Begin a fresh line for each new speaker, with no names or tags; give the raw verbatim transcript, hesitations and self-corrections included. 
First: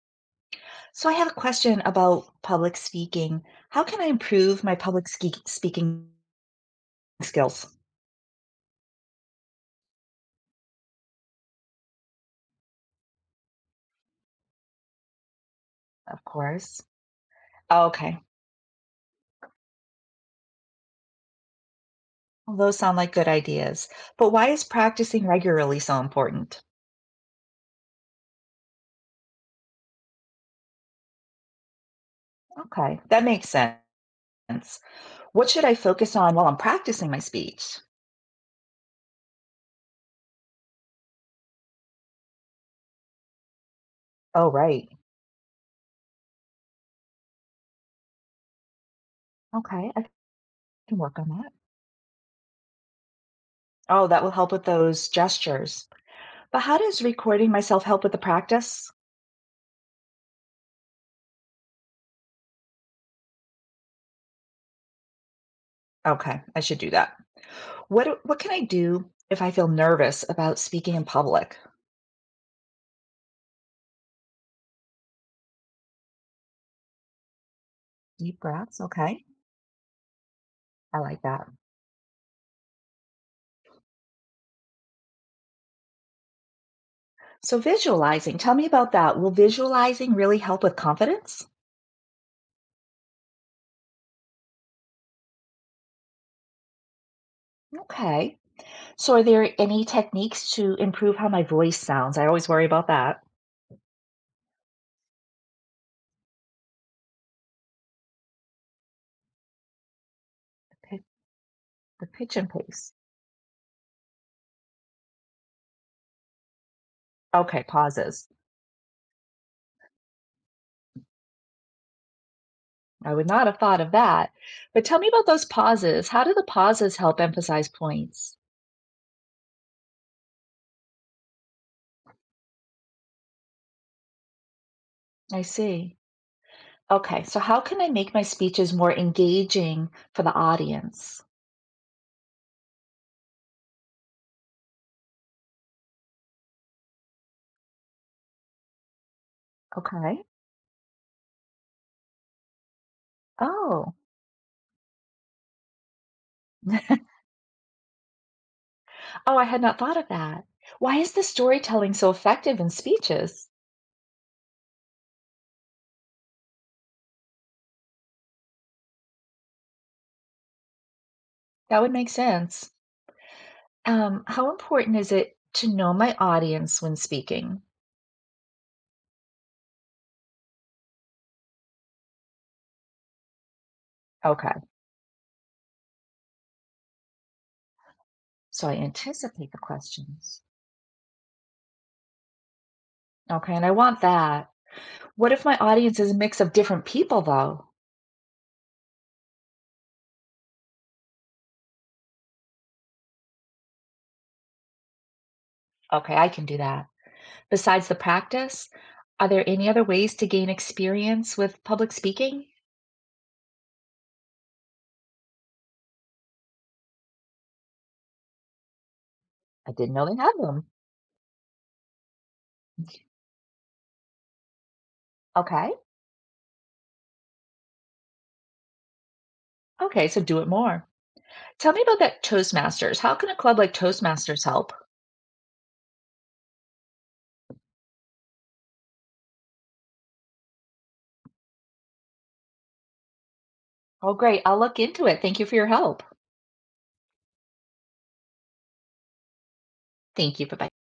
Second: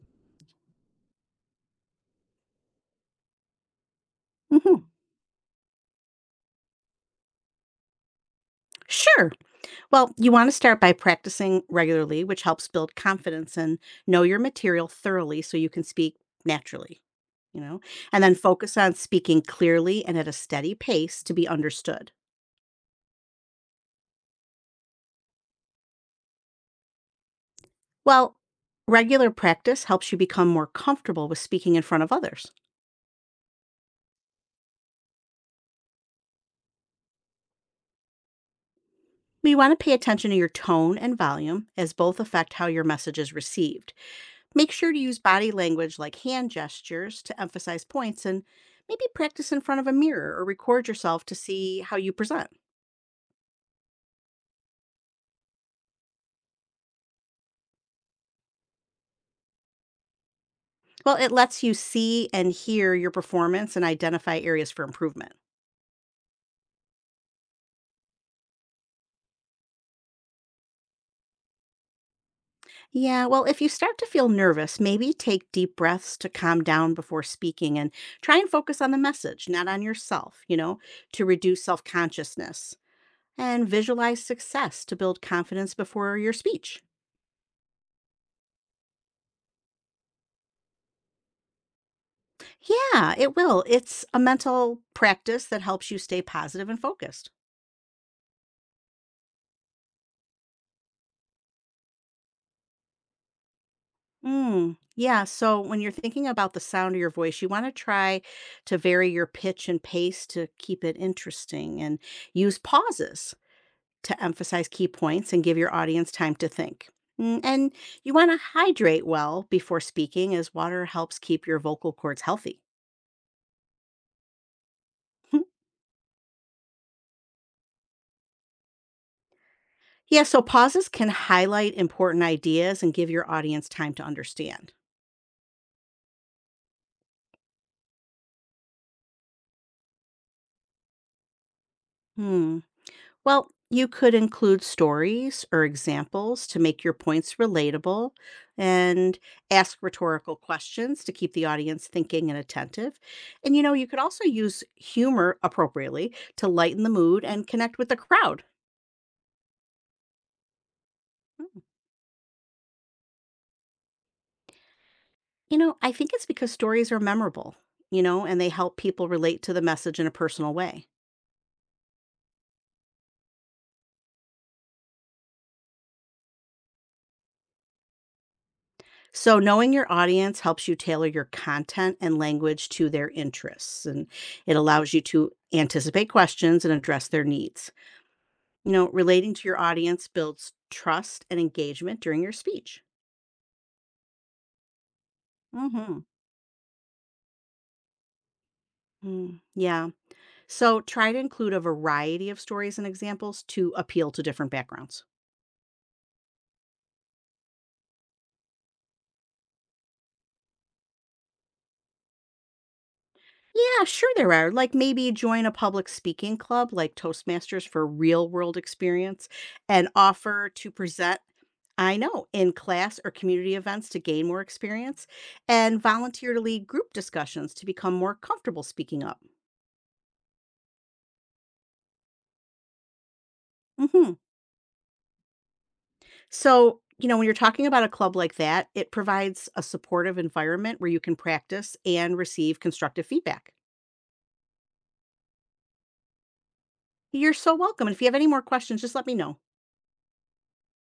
So I have a question about public speaking. How can I improve my
Hmm.
public ski speaking skills?
Sure. Well, you want to start by practicing regularly, which helps build confidence and know your material thoroughly so you can speak
Of course.
naturally, you know,
Okay.
and then focus on speaking clearly and at a steady pace to be understood.
Well, those sound like good ideas. But why is practicing regularly so important?
Well, regular practice helps you become more comfortable with speaking in front of others.
Okay, that makes sense. What should I focus on while I'm practicing my speech?
You want to pay attention to your tone and volume, as both affect how your message is received.
Oh,
Make
right.
sure to use body language like hand gestures to emphasize points and maybe practice in front of
Okay,
a
I
mirror or record
can work
yourself
on
to
that.
see how you present.
Oh, that will help with those gestures. But how does recording myself help with the practice?
Well, it lets you see and hear your performance and identify areas for improvement.
Okay, I should do that. What do- what can I do if I feel nervous about speaking in public?
Yeah, well, if you start to feel nervous, maybe take deep breaths to calm down before speaking and try
Deep
and
breaths.
focus on the
Okay.
message, not on yourself, you know,
I like
to
that.
reduce self consciousness. And visualize success to build confidence before your speech.
So, visualizing, tell me about that. Will visualizing really help with confidence?
Yeah, it will. It's a mental practice that helps you stay positive and focused.
Okay. So, are there any techniques to improve how my voice sounds? I always worry about that.
Mm, yeah. So when you're thinking about the sound of your voice, you want to try to vary your pitch and pace to keep it
Pi-
interesting and
The pitch and
use
pace.
pauses to emphasize key points and give your audience time to think. Mm.
Okay,
And you
pauses.
want to hydrate well before speaking, as water helps keep your vocal cords healthy.
I would not have thought of that. But tell me about those pauses. How do the pauses help emphasize points?
Yeah, so pauses can highlight important ideas and give your audience time to understand.
I see. Okay. So, how can I make my speeches more engaging for the audience?
Hmm. Well, you could include stories or examples to make your points relatable and ask
Okay.
rhetorical questions to keep the audience thinking and attentive. And you know, you
Oh.
could also use humor appropriately to lighten the mood and connect with the crowd.
Oh, I had not thought of that. Why is the
Mm.
storytelling so effective in speeches?
You know, I think it's because stories are memorable, you know, and they help people relate to the message in a personal way.
That would make sense. Um, how important is it to know my audience when speaking?
So, knowing your audience helps you tailor your content and language to their interests, and it
Okay,
allows you to anticipate questions and address their needs.
so
You
I
know, relating to
anticipate the
your audience
questions.
builds trust and engagement during your speech.
Okay, and I want that. What if my audience
Hmm.
is a mix of different people, though?
Mm, yeah. So, try to include a variety of stories and examples to appeal to different backgrounds.
Okay, I can do that. Besides the practice, are there any other ways to gain experience with public speaking?
Yeah, sure there are. Like maybe join a public speaking club like Toastmasters for real world experience
I
and
didn't know they had
offer
them.
to present, I know, in class or community events to gain more experience
Okay,
and volunteer to lead group discussions to become more comfortable speaking up.
okay, so do it more. Tell me about that Toastmasters. How can a club like
Hmm.
Toastmasters help?
So, you know, when you're talking about a club like that, it provides a supportive environment where you can practice and receive constructive feedback.
Oh, great. I'll look into it. Thank you for your help.
You're so welcome. And if you have any more questions, just let me know.
Thank you. Bye-bye.